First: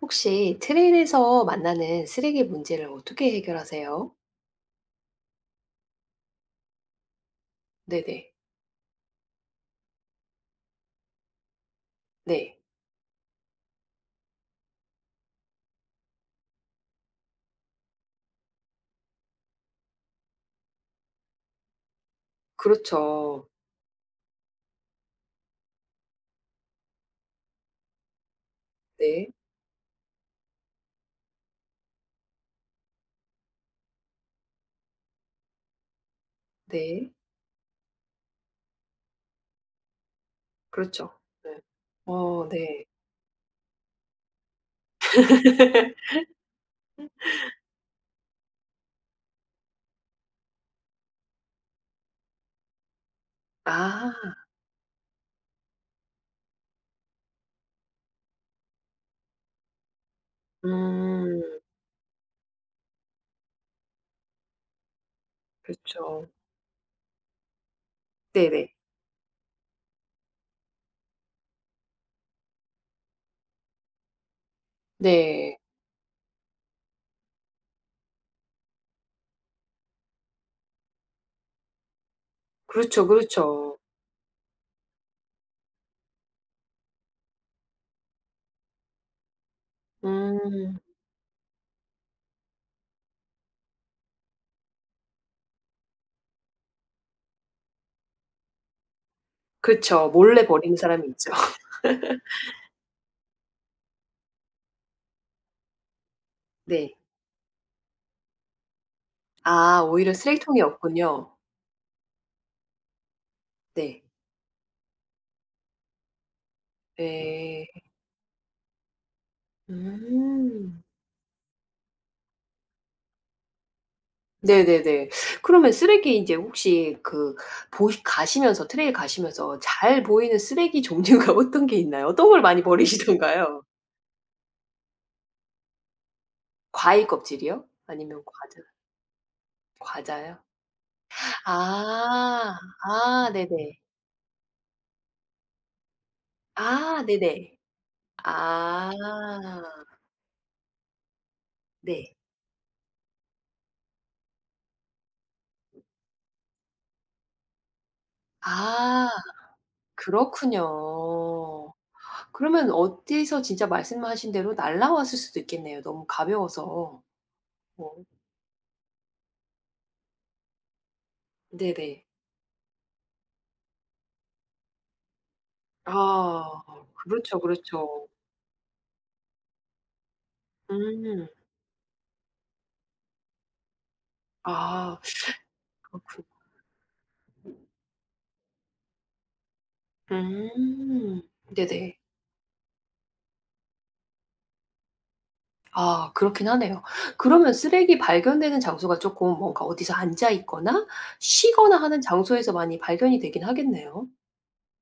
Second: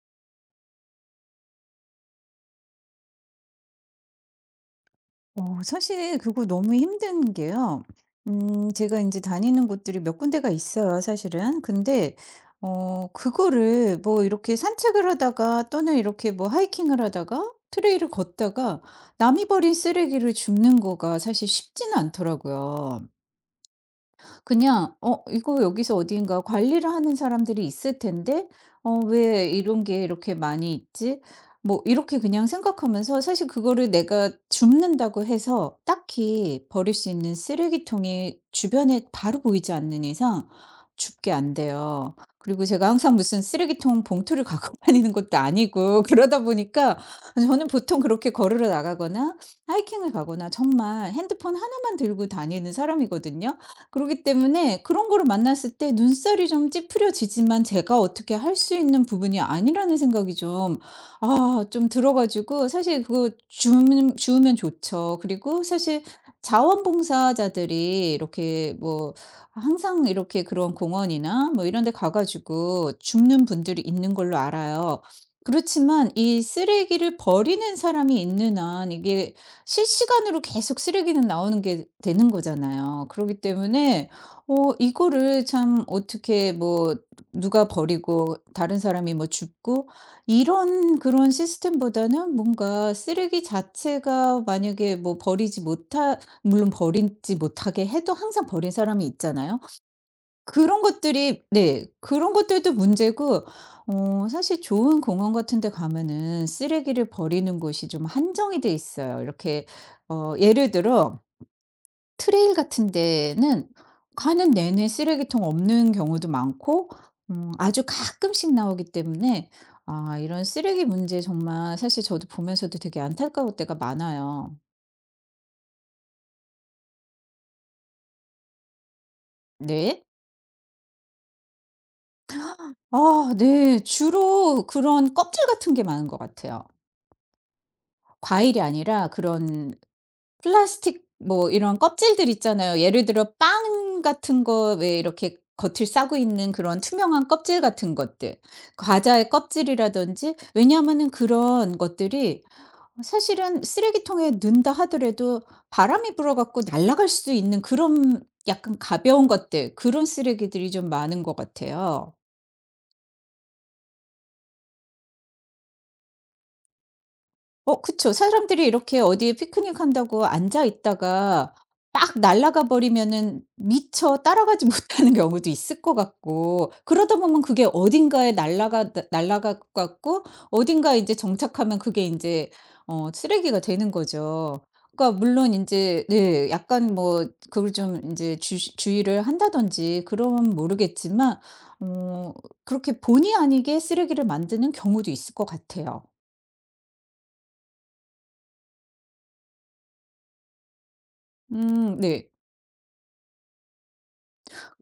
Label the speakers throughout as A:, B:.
A: 혹시 트레일에서 만나는 쓰레기 문제를 어떻게 해결하세요?
B: 사실 그거 너무 힘든 게요.
A: 네네.
B: 제가 이제 다니는 곳들이 몇 군데가 있어요 사실은. 근데
A: 네.
B: 그거를 뭐 이렇게 산책을 하다가 또는 이렇게 뭐 하이킹을 하다가 트레일을 걷다가 남이 버린 쓰레기를 줍는 거가 사실 쉽지는 않더라고요.
A: 그렇죠.
B: 그냥 '어 이거 여기서 어딘가 관리를 하는 사람들이 있을 텐데 어
A: 네.
B: 왜 이런 게 이렇게 많이 있지?' 뭐 이렇게 그냥 생각하면서, 사실 그거를 내가 줍는다고 해서 딱히 버릴 수
A: 네.
B: 있는 쓰레기통이 주변에 바로 보이지 않는 이상
A: 그렇죠.
B: 줍게 안
A: 네.
B: 돼요.
A: 어,
B: 그리고
A: 네.
B: 제가 항상 무슨 쓰레기통 봉투를 갖고 다니는 것도 아니고, 그러다 보니까 저는 보통 그렇게 걸으러 나가거나 하이킹을 가거나 정말 핸드폰 하나만 들고 다니는 사람이거든요.
A: 아.
B: 그러기 때문에 그런 거를 만났을 때 눈살이 좀 찌푸려지지만 제가 어떻게 할 수 있는 부분이 아니라는 생각이 좀,
A: 음.
B: 아, 좀 들어 가지고 사실 그거 주면 주우면 좋죠. 그리고 사실
A: 그렇죠.
B: 자원봉사자들이
A: 네네.
B: 이렇게 뭐 항상 이렇게 그런 공원이나 뭐 이런 데 가 가지고 줍는 분들이 있는 걸로 알아요.
A: 네.
B: 그렇지만 이 쓰레기를 버리는 사람이 있는 한 이게 실시간으로 계속 쓰레기는 나오는 게 되는
A: 그렇죠,
B: 거잖아요. 그러기
A: 그렇죠.
B: 때문에 이거를 참 어떻게, 뭐 누가 버리고 다른 사람이 뭐 줍고
A: 음.
B: 이런 그런 시스템보다는 뭔가 쓰레기 자체가, 만약에 뭐 버리지 못하 물론 버리지 못하게 해도 항상 버린 사람이 있잖아요.
A: 그쵸. 몰래 버리는
B: 그런
A: 사람이 있죠.
B: 것들이, 네, 그런 것들도 문제고, 사실 좋은 공원 같은 데 가면은
A: 네.
B: 쓰레기를 버리는 곳이 좀 한정이 돼 있어요. 이렇게,
A: 아, 오히려 쓰레기통이
B: 예를 들어
A: 없군요.
B: 트레일 같은 데는
A: 네.
B: 가는 내내 쓰레기통 없는 경우도 많고,
A: 예.
B: 아주 가끔씩 나오기 때문에, 아 이런
A: 음.
B: 쓰레기 문제 정말, 사실 저도 보면서도 되게 안타까울 때가 많아요.
A: 네네네. 그러면 쓰레기 인제 혹시 그 보시 가시면서 트레일 가시면서 잘
B: 네.
A: 보이는 쓰레기 종류가 어떤 게 있나요? 어떤 걸 많이
B: 아
A: 버리시던가요?
B: 네. 주로 그런 껍질 같은 게 많은 것 같아요.
A: 과일 껍질이요? 아니면 과자.
B: 과일이 아니라 그런
A: 과자요?
B: 플라스틱 뭐 이런 껍질들
A: 아.
B: 있잖아요. 예를
A: 아
B: 들어
A: 네네.
B: 빵 같은 거 왜 이렇게 겉을 싸고 있는 그런
A: 아
B: 투명한
A: 네네.
B: 껍질 같은 것들.
A: 아.
B: 과자의 껍질이라든지. 왜냐하면은 그런
A: 네.
B: 것들이 사실은 쓰레기통에 넣는다 하더라도 바람이 불어 갖고 날아갈 수 있는 그런 약간
A: 아
B: 가벼운 것들, 그런 쓰레기들이 좀 많은 것
A: 그렇군요.
B: 같아요.
A: 그러면 어디서 진짜 말씀하신 대로 날아왔을 수도 있겠네요, 너무 가벼워서. 어
B: 그쵸. 사람들이 이렇게 어디에 피크닉 한다고 앉아 있다가
A: 네네.
B: 막 날아가 버리면은 미처 따라가지 못하는 경우도 있을 것
A: 아.
B: 같고, 그러다
A: 그렇죠,
B: 보면 그게
A: 그렇죠.
B: 어딘가에 날아가 날아갈 것 같고, 어딘가에 이제
A: 음.
B: 정착하면 그게 이제 쓰레기가 되는 거죠.
A: 아
B: 그러니까 물론 이제,
A: 그렇군.
B: 네, 약간 뭐 그걸 좀 이제 주 주의를 한다든지 그러면
A: 음.
B: 모르겠지만,
A: 네네.
B: 어 그렇게 본의 아니게 쓰레기를 만드는 경우도 있을 것 같아요.
A: 아 그렇긴 하네요. 그러면 쓰레기 발견되는 장소가 쪼끔 뭔가 어디서 앉아 있거나 쉬거나
B: 음.
A: 하는
B: 네.
A: 장소에서 많이 발견이 되긴 하겠네요.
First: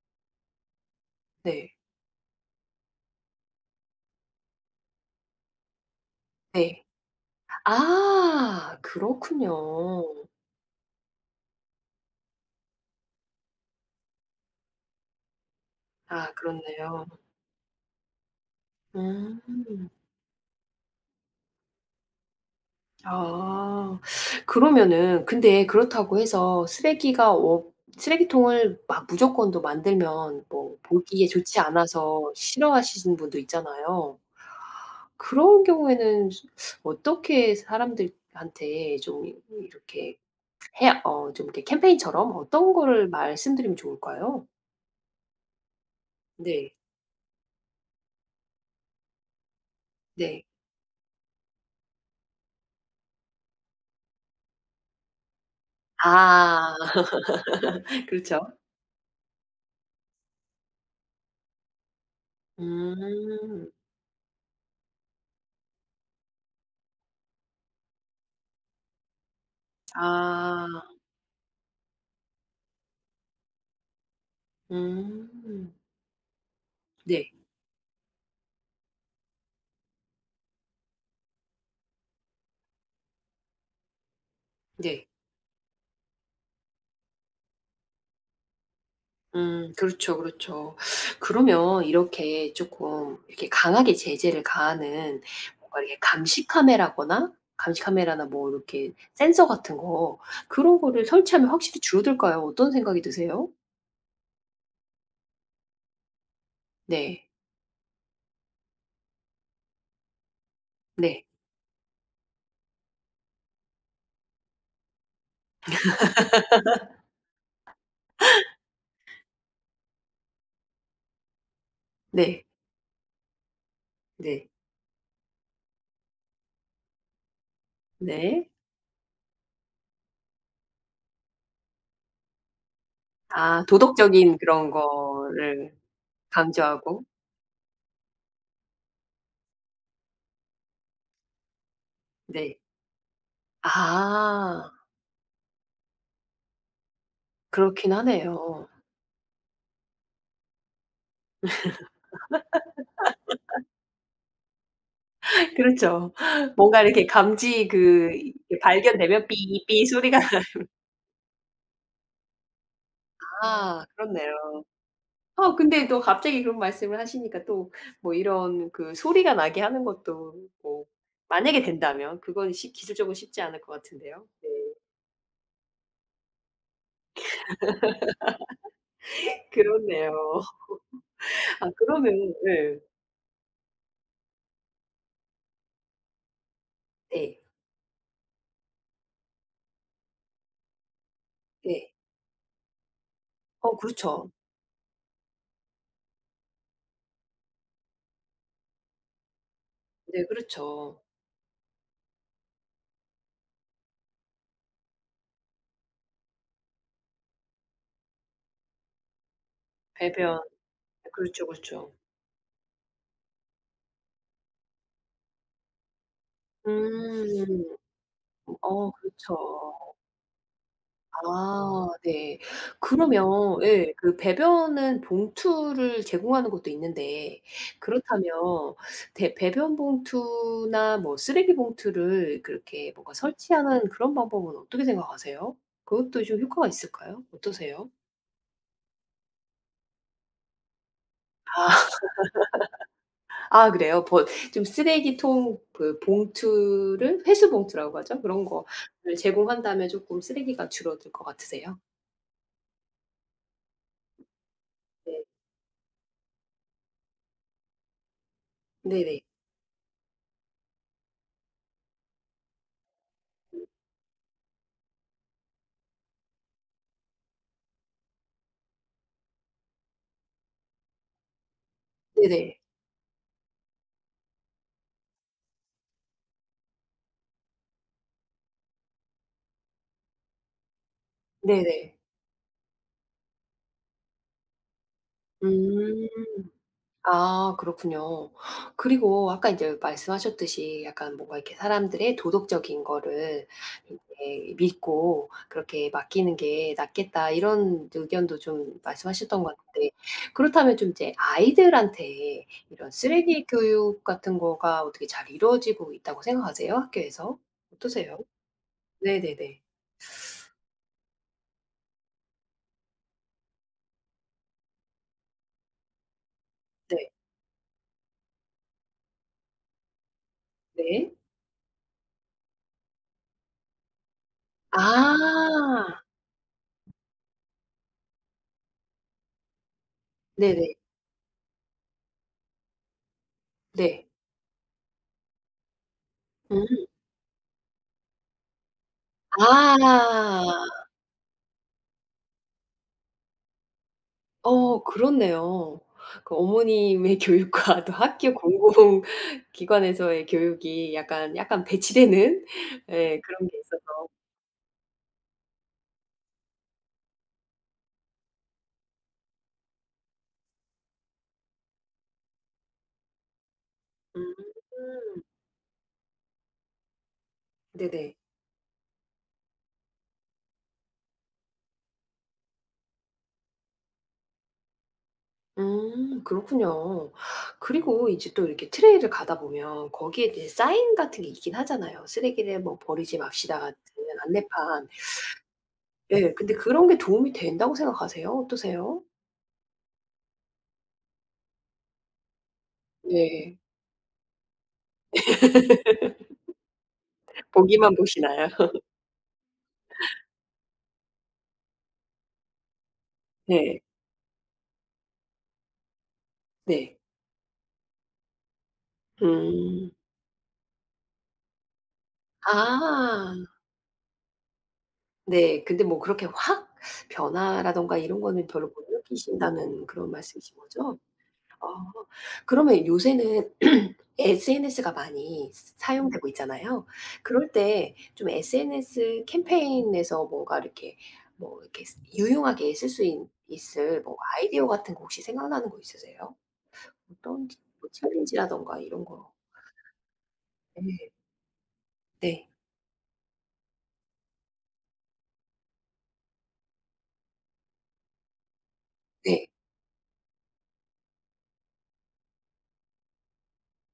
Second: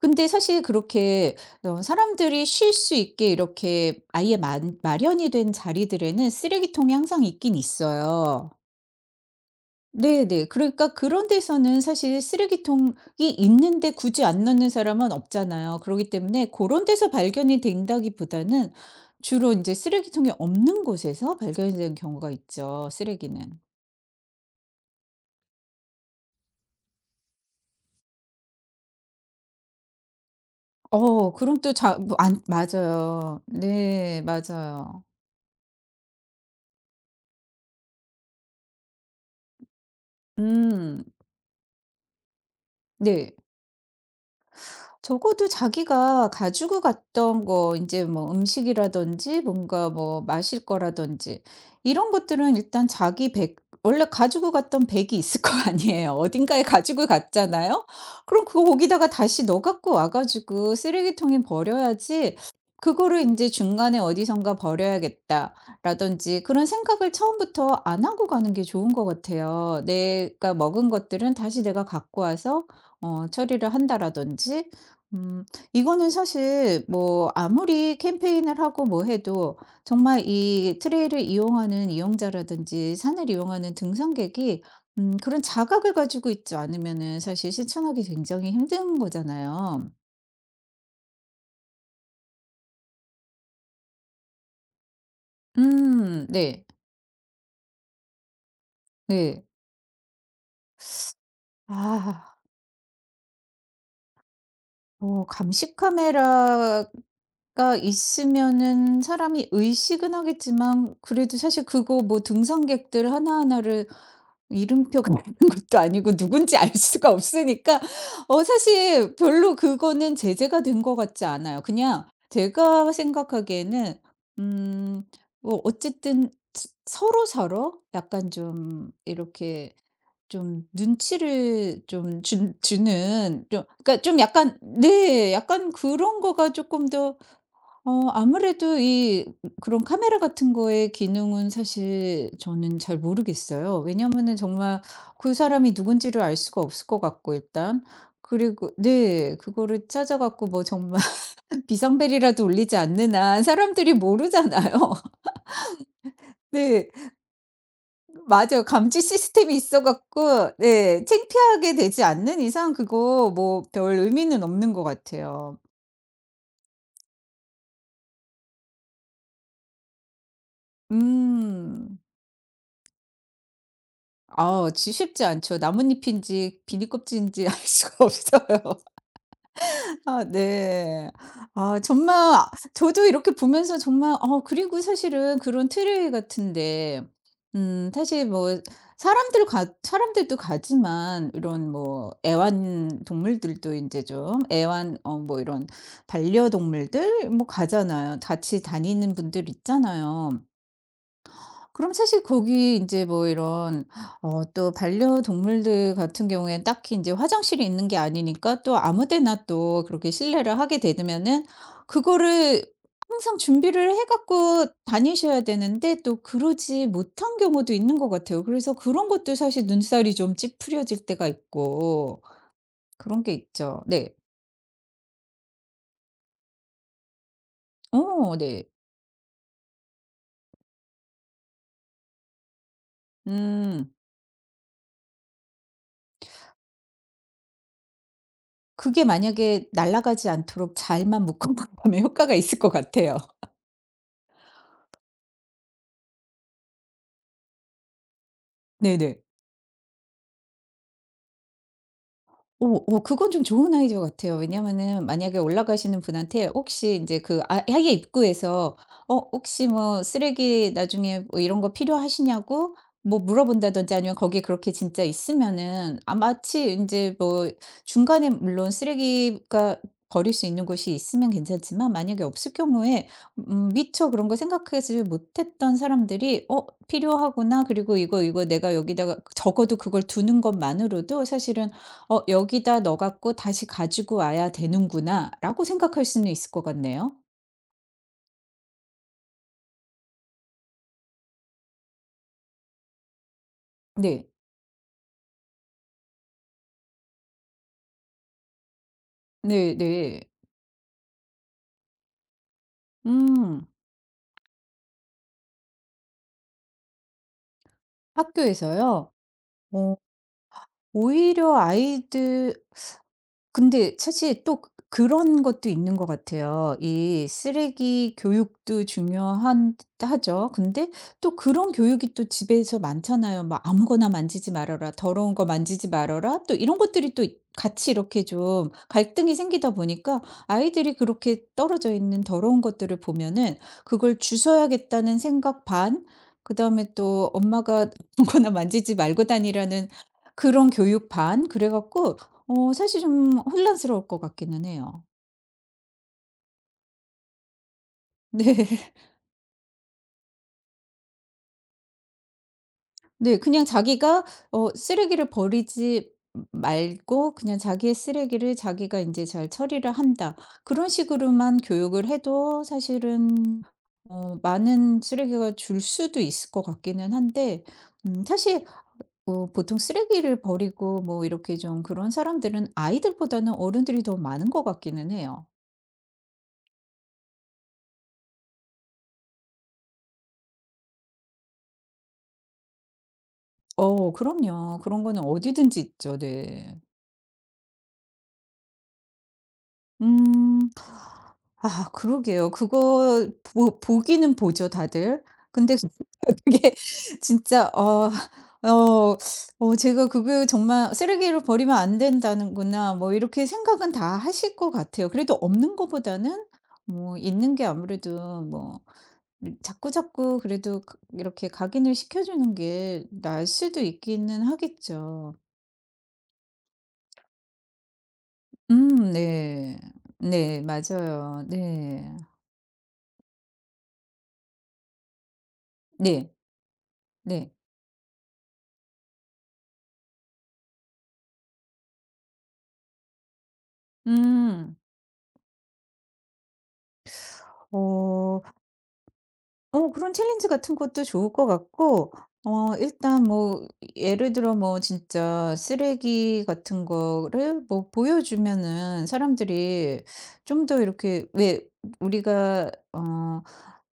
B: 근데 사실 그렇게,
A: 네.
B: 사람들이 쉴 수 있게 이렇게 아예 마련이 된 자리들에는
A: 네.
B: 쓰레기통이 항상 있긴 있어요.
A: 아 그렇군요.
B: 네네. 그러니까 그런 데서는 사실 쓰레기통이 있는데 굳이 안 넣는 사람은 없잖아요. 그러기
A: 아
B: 때문에 그런
A: 그렇네요.
B: 데서 발견이 된다기보다는 주로 이제
A: 음.
B: 쓰레기통이 없는 곳에서 발견이 되는 경우가 있죠, 쓰레기는.
A: 아. 그러면은 근데 그렇다고 해서 쓰레기가 워 쓰레기통을 막 무조건도 만들면 뭐 보기에
B: 그럼
A: 좋지
B: 또 자 뭐
A: 않아서
B: 안
A: 싫어하시는 분도
B: 맞아요.
A: 있잖아요.
B: 네 맞아요.
A: 그런 경우에는 어떻게 사람들한테 좀 이 이렇게 해
B: 음.
A: 어 좀 이렇게 캠페인처럼 어떤 거를
B: 네.
A: 말씀드리면 좋을까요?
B: 적어도 자기가
A: 네.
B: 가지고 갔던 거, 이제 뭐 음식이라든지 뭔가 뭐
A: 네.
B: 마실 거라든지 이런 것들은 일단 자기 백, 원래 가지고 갔던 백이 있을 거 아니에요. 어딘가에
A: 아.
B: 가지고 갔잖아요. 그럼
A: 그렇죠.
B: 그거 거기다가 다시 넣어 갖고 와 가지고 쓰레기통에 버려야지, 그거를 이제
A: 음.
B: '중간에 어디선가 버려야겠다.'라든지 그런 생각을 처음부터 안 하고 가는 게 좋은 것 같아요. 내가
A: 아.
B: 먹은 것들은 다시 내가 갖고 와서 처리를 한다라든지. 음.
A: 음.
B: 이거는 사실
A: 네.
B: 뭐 아무리 캠페인을 하고 뭐 해도 정말 이 트레일을 이용하는 이용자라든지 산을 이용하는 등산객이
A: 네.
B: 그런 자각을 가지고 있지 않으면은 사실 실천하기 굉장히 힘든 거잖아요.
A: 그렇죠, 그렇죠. 그러면 이렇게 조금 이렇게 강하게 제재를 가하는 뭔가 이렇게
B: 음.
A: 감시
B: 네.
A: 카메라거나 감시 카메라나 뭐 이렇게
B: 네.
A: 센서 같은 거 그런 거를 설치하면 확실히
B: 아.
A: 줄어들까요? 어떤 생각이 드세요?
B: 감시 카메라가
A: 네.
B: 있으면은 사람이 의식은 하겠지만
A: 네.
B: 그래도 사실 그거 뭐 등산객들 하나하나를 이름표가 있는 것도 아니고 누군지 알 수가 없으니까, 사실 별로 그거는 제재가 된 것 같지 않아요. 그냥
A: 네.
B: 제가 생각하기에는,
A: 네.
B: 음 뭐 어쨌든 스 서로서로 약간
A: 네.
B: 좀 이렇게 좀 눈치를 좀 준 주는 좀,
A: 아
B: 그러니까 좀
A: 도덕적인
B: 약간,
A: 그런
B: 네, 약간
A: 거를
B: 그런 거가 조금
A: 강조하고.
B: 더 아무래도 이 그런 카메라 같은 거의 기능은 사실
A: 네.
B: 저는 잘 모르겠어요. 왜냐면은
A: 아
B: 정말 그 사람이 누군지를 알 수가 없을 것 같고 일단.
A: 그렇긴 하네요.
B: 그리고, 네, 그거를 찾아 갖고 뭐 정말 비상벨이라도 울리지 않는 한 사람들이 모르잖아요.
A: 그렇죠. 뭔가
B: 네.
A: 이렇게 감지 그 이렇게
B: 맞아요. 감지
A: 발견되면
B: 시스템이 있어
A: 삐삐 소리가.
B: 갖고 네 창피하게 되지 않는 이상 그거 뭐
A: 아
B: 별 의미는
A: 그렇네요.
B: 없는 것
A: 어
B: 같아요.
A: 근데 또 갑자기 그런 말씀을 하시니까 또 뭐 이런 그 소리가 나게 하는 것도 뭐 만약에
B: 음.
A: 된다면 그건 쉽 기술적으로 쉽지 않을 것 같은데요. 네.
B: 아 지 쉽지 않죠. 나뭇잎인지 비닐 껍질인지 알 수가 없어요.
A: 그렇네요.
B: 아 네.
A: 아
B: 아 정말,
A: 그러면
B: 아,
A: 예.
B: 저도 이렇게 보면서 정말, 그리고 사실은 그런 트레이 같은데,
A: 네.
B: 사실 뭐 사람들도 가지만 이런
A: 네.
B: 뭐 애완동물들도
A: 어
B: 이제
A: 그렇죠.
B: 좀 애완 어 뭐 이런 반려동물들 뭐 가잖아요. 같이 다니는 분들
A: 네
B: 있잖아요.
A: 그렇죠.
B: 그럼 사실 거기 이제 뭐 이런, 또 반려동물들 같은 경우엔 딱히 인제 화장실이 있는 게 아니니까 또 아무 데나 또 그렇게
A: 배변.
B: 실내를 하게 되면은
A: 그렇죠, 그렇죠.
B: 그거를 항상 준비를 해 갖고 다니셔야 되는데 또 그러지 못한
A: 음.
B: 경우도 있는 것 같아요. 그래서
A: 어
B: 그런 것도
A: 그렇죠.
B: 사실 눈살이 좀 찌푸려질 때가
A: 아
B: 있고
A: 네.
B: 그런
A: 그러면
B: 게 있죠.
A: 예
B: 네.
A: 그 배변은 봉투를 제공하는 곳도 있는데 그렇다면
B: 네.
A: 대 배변 봉투나 뭐 쓰레기 봉투를 그렇게 뭔가 설치하는
B: 음.
A: 그런 방법은 어떻게 생각하세요? 그것도 좀 효과가 있을까요? 어떠세요?
B: 그게 만약에 날아가지 않도록 잘만 묶어
A: 아.
B: 놓으면 효과가 있을 것 같아요.
A: 아 그래요? 버 좀 쓰레기통 그 봉투를 회수 봉투라고 하죠? 그런 거를
B: 네네.
A: 제공한다면 쪼끔 쓰레기가 줄어들 것 같으세요?
B: 오, 오 그건 좀 좋은 아이디어 같아요. 왜냐면은
A: 네.
B: 만약에 올라가시는 분한테 혹시 이제 그, 아, 아예 입구에서 "어
A: 네네.
B: 혹시 뭐 쓰레기 나중에 뭐 이런 거 필요하시냐."고 뭐 물어본다든지, 아니면 거기 그렇게 진짜 있으면은, 아 마치 이제 뭐 중간에 물론 쓰레기가 버릴 수 있는 곳이 있으면 괜찮지만 만약에 없을
A: 네네.
B: 경우에 미처 그런 거 생각하지 못했던 사람들이 '어 필요하구나. 그리고 이거, 이거 내가 여기다가' 적어도 그걸 두는 것만으로도 사실은,
A: 네네.
B: 여기다 넣어 갖고 다시 가지고 와야 되는구나라고 생각할
A: 음.
B: 수는 있을 것 같네요.
A: 아 그렇군요. 그리고 아까 이제 말씀하셨듯이 약간 뭔가 이렇게 사람들의 도덕적인 거를 이
B: 네.
A: 제 믿고 그렇게 맡기는 게 낫겠다 이런 의견도 좀 말씀하셨던 것 같은데
B: 네네.
A: 그렇다면 좀 이제 아이들한테 이런 쓰레기
B: 음.
A: 교육 같은 거가 어떻게 잘 이루어지고 있다고 생각하세요? 학교에서? 어떠세요?
B: 학교에서요?
A: 네네네.
B: 어 오히려 아이들, 근데 사실 또 그런 것도 있는 것 같아요.
A: 네.
B: 이 쓰레기 교육도 중요한 하죠. 근데
A: 네.
B: 또 그런 교육이 또 집에서 많잖아요. 막 "아무거나 만지지 말아라. 더러운 거 만지지
A: 아.
B: 말아라." 또 이런 것들이 또 같이 이렇게 좀 갈등이 생기다 보니까
A: 네네.
B: 아이들이 그렇게 떨어져 있는 더러운 것들을 보면은
A: 네.
B: 그걸 주워야겠다는 생각 반,
A: 음.
B: 그다음에 또 엄마가 "아무거나 만지지 말고 다니라."는
A: 아.
B: 그런 교육 반, 그래 갖고 사실 좀 혼란스러울 것 같기는
A: 어
B: 해요.
A: 그렇네요. 그 어머님의 교육과 또 학교
B: 네.
A: 공공 기관에서의 교육이 약간 약간 배치되는 예
B: 네.
A: 그런 게
B: 그냥
A: 있어서.
B: 자기가 쓰레기를 버리지 말고 그냥 자기의 쓰레기를 자기가 이제 잘 처리를 한다, 그런 식으로만 교육을 해도 사실은
A: 음
B: 많은 쓰레기가 줄 수도 있을 것 같기는 한데,
A: 네네.
B: 사실 보통 쓰레기를 버리고 뭐 이렇게 좀 그런 사람들은 아이들보다는 어른들이 더 많은 것 같기는 해요.
A: 그렇군요. 그리고 이제 또 이렇게 트레이를 가다 보면 거기에 이제 사인 같은 게 있긴 하잖아요. "쓰레기를 뭐 버리지 맙시다." 같은
B: 그럼요.
A: 안내판.
B: 그런 거는 어디든지 있죠.
A: 예 근데
B: 네.
A: 그런 게 도움이 된다고 생각하세요? 어떠세요?
B: 음. 아 그러게요. 그거
A: 네.
B: 보 보기는 보죠 다들. 근데 그게 진짜
A: 보기만 보시나요?
B: 어 제가 그게 정말 '쓰레기로 버리면 안 된다는구나.' 뭐 이렇게
A: 네.
B: 생각은 다 하실 것 같아요. 그래도 없는 거보다는
A: 네.
B: 뭐 있는 게 아무래도 뭐
A: 음.
B: 자꾸자꾸 그래도 그 이렇게 각인을 시켜 주는 게
A: 아.
B: 나을 수도 있기는 하겠죠.
A: 네. 근데 뭐 그렇게 확 변화라든가 이런 거는 별로 못
B: 네.
A: 느끼신다는 그런 말씀이신
B: 네
A: 거죠?
B: 맞아요.
A: 아.
B: 네.
A: 그러면 요새는 SNS가 많이 스 사용되고
B: 네.
A: 있잖아요.
B: 네.
A: 그럴 때 좀 SNS 캠페인에서 뭔가 이렇게 뭐 이렇게 쓰 유용하게 쓸 수 있 있을 뭐 아이디어
B: 음.
A: 같은 거 혹시 생각나는 거 있으세요? 어떤 치 뭐
B: 어.
A: 챌린지라든가 이런 거.
B: 그런 챌린지 같은 것도
A: 네.
B: 좋을 것 같고,
A: 네.
B: 일단 뭐 예를 들어 뭐 진짜 쓰레기 같은 거를 뭐 보여주면은
A: 네.
B: 사람들이 좀 더 이렇게 왜 우리가, 어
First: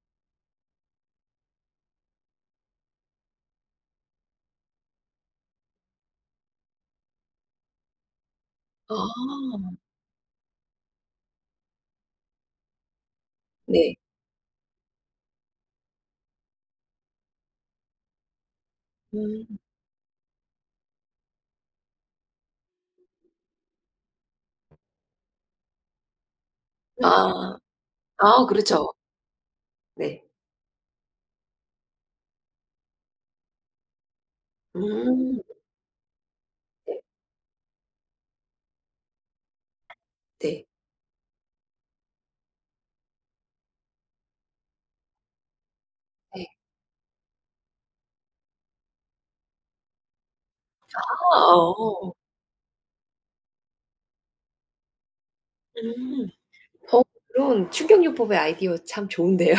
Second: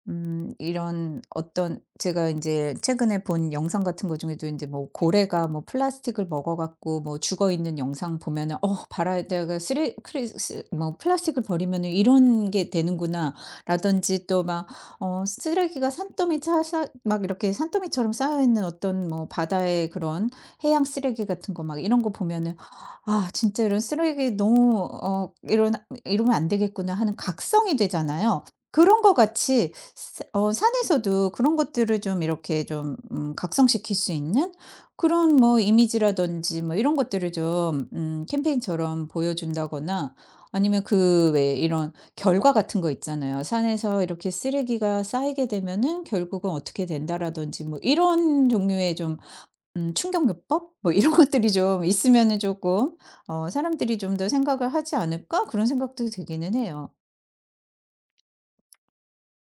B: 음 이런 어떤, 제가 이제 최근에 본 영상 같은 거 중에도 이제 뭐 고래가 뭐 플라스틱을 먹어 갖고 뭐 죽어 있는 영상 보면은 '어
A: 아.
B: 바다에다가 쓰레 크리스 뭐 플라스틱을 버리면은 이런 게
A: 네.
B: 되는구나.'라든지, 또 막 쓰레기가 산더미 차사 막 이렇게 산더미처럼 쌓여 있는 어떤 뭐
A: 음.
B: 바다의 그런 해양 쓰레기 같은 거 막 이런 거 보면은 '아 진짜 이런 쓰레기 너무 어 이런 이러면 안 되겠구나.' 하는
A: 아.
B: 각성이 되잖아요.
A: 아 그렇죠.
B: 그런 거 같이
A: 네.
B: 스 어 산에서도 그런 것들을 좀 이렇게 좀 각성시킬 수 있는 그런
A: 음.
B: 뭐 이미지라든지 뭐 이런
A: 네.
B: 것들을 좀 캠페인처럼 보여준다거나,
A: 네.
B: 아니면 그 왜 이런 결과 같은 거 있잖아요. 산에서 이렇게 쓰레기가 쌓이게 되면은
A: 네.
B: 결국은 어떻게 된다라든지 뭐 이런 종류의 좀 충격요법 뭐 이런 것들이
A: 아
B: 좀
A: 어.
B: 있으면은 조금 '사람들이 좀 더 생각을 하지 않을까?' 그런 생각도
A: 음.
B: 들기는 해요.
A: 어 그런 충격요법의 아이디어 참 좋은데요.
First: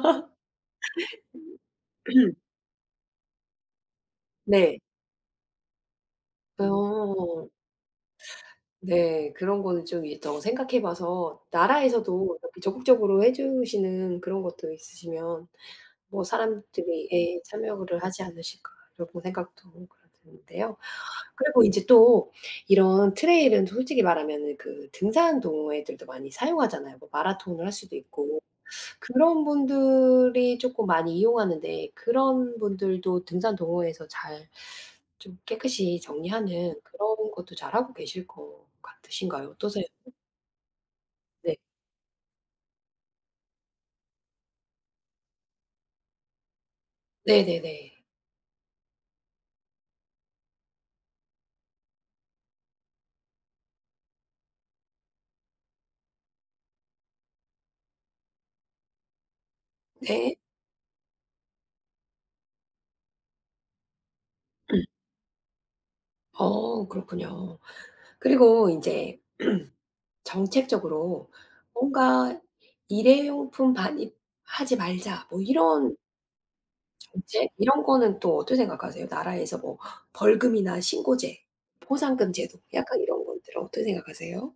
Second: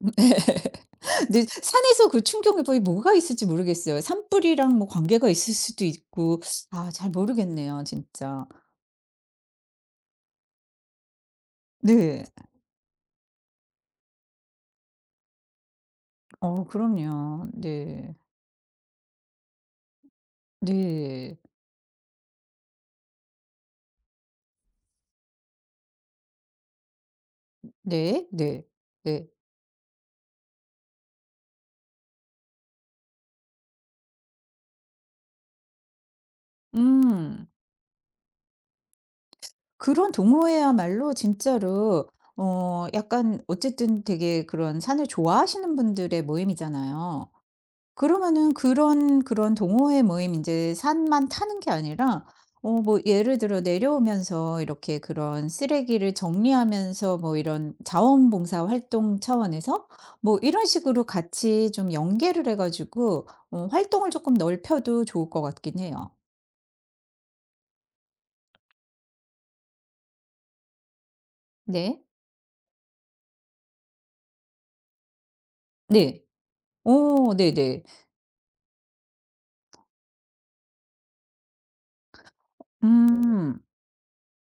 B: 근데 산에서 그 충격이 뭐가 있을지 모르겠어요. 산불이랑
A: 네.
B: 뭐 관계가 있을 수도 있고, 아 잘
A: 어.
B: 모르겠네요 진짜.
A: 네. 그런 거는 좀 이제 더 생각해 봐서
B: 네.
A: 나라에서도 이렇게 적극적으로 해 주시는 그런 것도 있으시면 뭐 사람들이 예
B: 그럼요.
A: 참여를
B: 네.
A: 하지 않으실까 이런 생각도 드는데요.
B: 네.
A: 그리고 인제 또 이런 트레일은 솔직히 말하면은 그 등산 동호회들도 많이 사용하잖아요. 뭐 마라톤을 할 수도
B: 네.
A: 있고
B: 네. 네.
A: 그런 분들이 쪼끔 많이 이용하는데 그런 분들도 등산 동호회에서 잘 좀 깨끗이 정리하는 그런
B: 음.
A: 것도 잘하고 계실 것 같으신가요? 어떠세요?
B: 그런 동호회야말로
A: 네.
B: 진짜로 약간 어쨌든 되게 그런 산을 좋아하시는 분들의 모임이잖아요.
A: 네네네.
B: 그러면은 그런 동호회 모임, 이제 산만 타는 게 아니라 뭐 예를 들어 내려오면서 이렇게 그런 쓰레기를 정리하면서 뭐 이런 자원봉사 활동 차원에서
A: 네.
B: 뭐 이런 식으로 같이 좀 연계를 해 가지고 활동을 조금 넓혀도 좋을 것 같긴 해요.
A: 어 그렇군요. 그리고 인제 정책적으로
B: 네.
A: 뭔가 "일회용품 반입하지 말자." 뭐 이런
B: 네.
A: 정책
B: 네
A: 이런
B: 네.
A: 거는 또 어떻게 생각하세요? 나라에서 뭐 벌금이나 신고제, 포상금 제도 약간 이런 것들은
B: 음.
A: 어떻게 생각하세요?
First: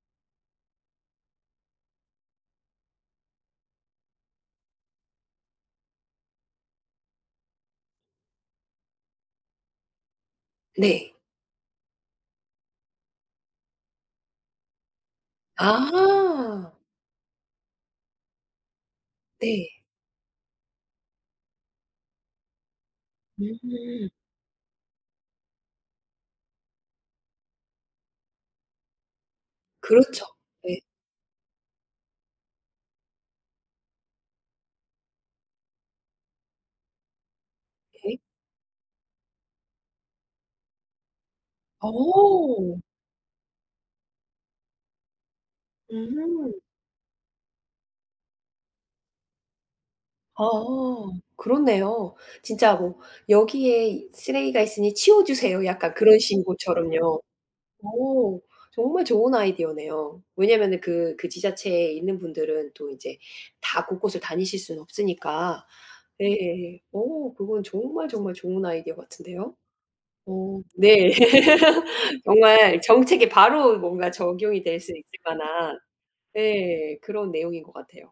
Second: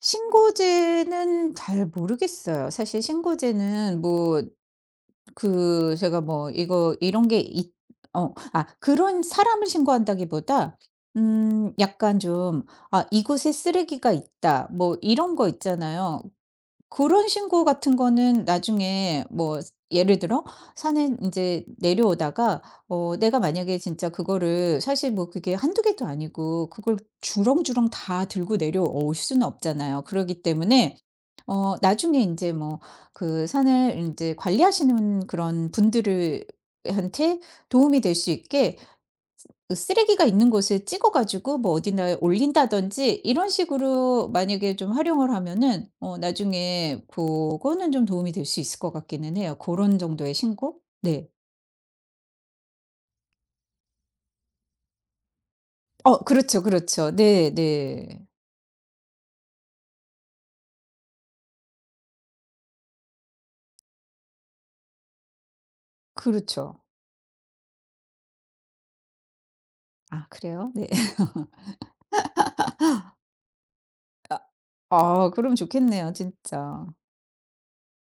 B: 신고제는 잘 모르겠어요. 사실 신고제는 뭐 그 제가 뭐 이거 이런 게 있 어 아 그런 사람을 신고한다기보다
A: 네.
B: 약간 좀 '아 이곳에 쓰레기가 있다.' 뭐 이런 거 있잖아요.
A: 아.
B: 그런 신고 같은 거는 나중에 뭐
A: 네.
B: 예를 들어 산에 인제 내려오다가, 내가 만약에
A: 음.
B: 진짜 그거를 사실 뭐, 그게 한두 개도 아니고 그걸 주렁주렁 다 들고 내려올 수는 없잖아요.
A: 그렇죠.
B: 그러기
A: 네.
B: 때문에 나중에 인제 뭐 그 산을 인제 관리하시는 그런 분들을 한테 도움이 될
A: 네.
B: 수 있게 그 쓰레기가 있는 곳에 찍어 가지고 뭐 어디나
A: 어.
B: 올린다든지, 이런 식으로 만약에 좀 활용을 하면은
A: 음.
B: 나중에 그거는 좀 도움이 될 수 있을 것 같기는 해요. 그런 정도의
A: 아.
B: 신고? 네.
A: 그렇네요. 진짜 뭐 "여기에 쓰레기가 있으니 치워 주세요." 약간 그런
B: 어 그렇죠, 그렇죠.
A: 신고처럼요.
B: 네 네.
A: 어. 정말 좋은 아이디어네요. 왜냐면은 그 그 지자체에 있는 분들은 또 이제 다 곳곳을 다니실 수는 없으니까. 예예예.
B: 그렇죠.
A: 어 그건 정말 정말 좋은 아이디어 같은데요.
B: 아
A: 어
B: 그래요? 네.
A: 네. 정말 정책에 바로 뭔가 적용이 될 수 있을
B: 아 그럼
A: 만한
B: 좋겠네요 진짜.
A: 예 그런 내용인 것 같아요.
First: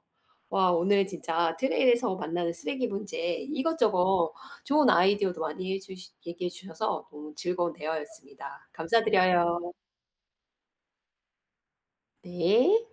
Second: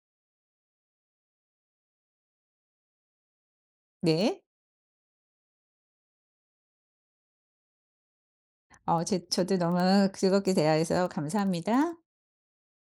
A: 와 오늘 진짜 트레일에서 만나는 쓰레기 문제 이것저것
B: 네.
A: 좋은 아이디어도 많이 해 주시 얘기해 주셔서 너무 즐거운 대화였습니다.
B: 어 제 저도
A: 감사드려요.
B: 너무 즐겁게 대화해서 감사합니다.
A: 네.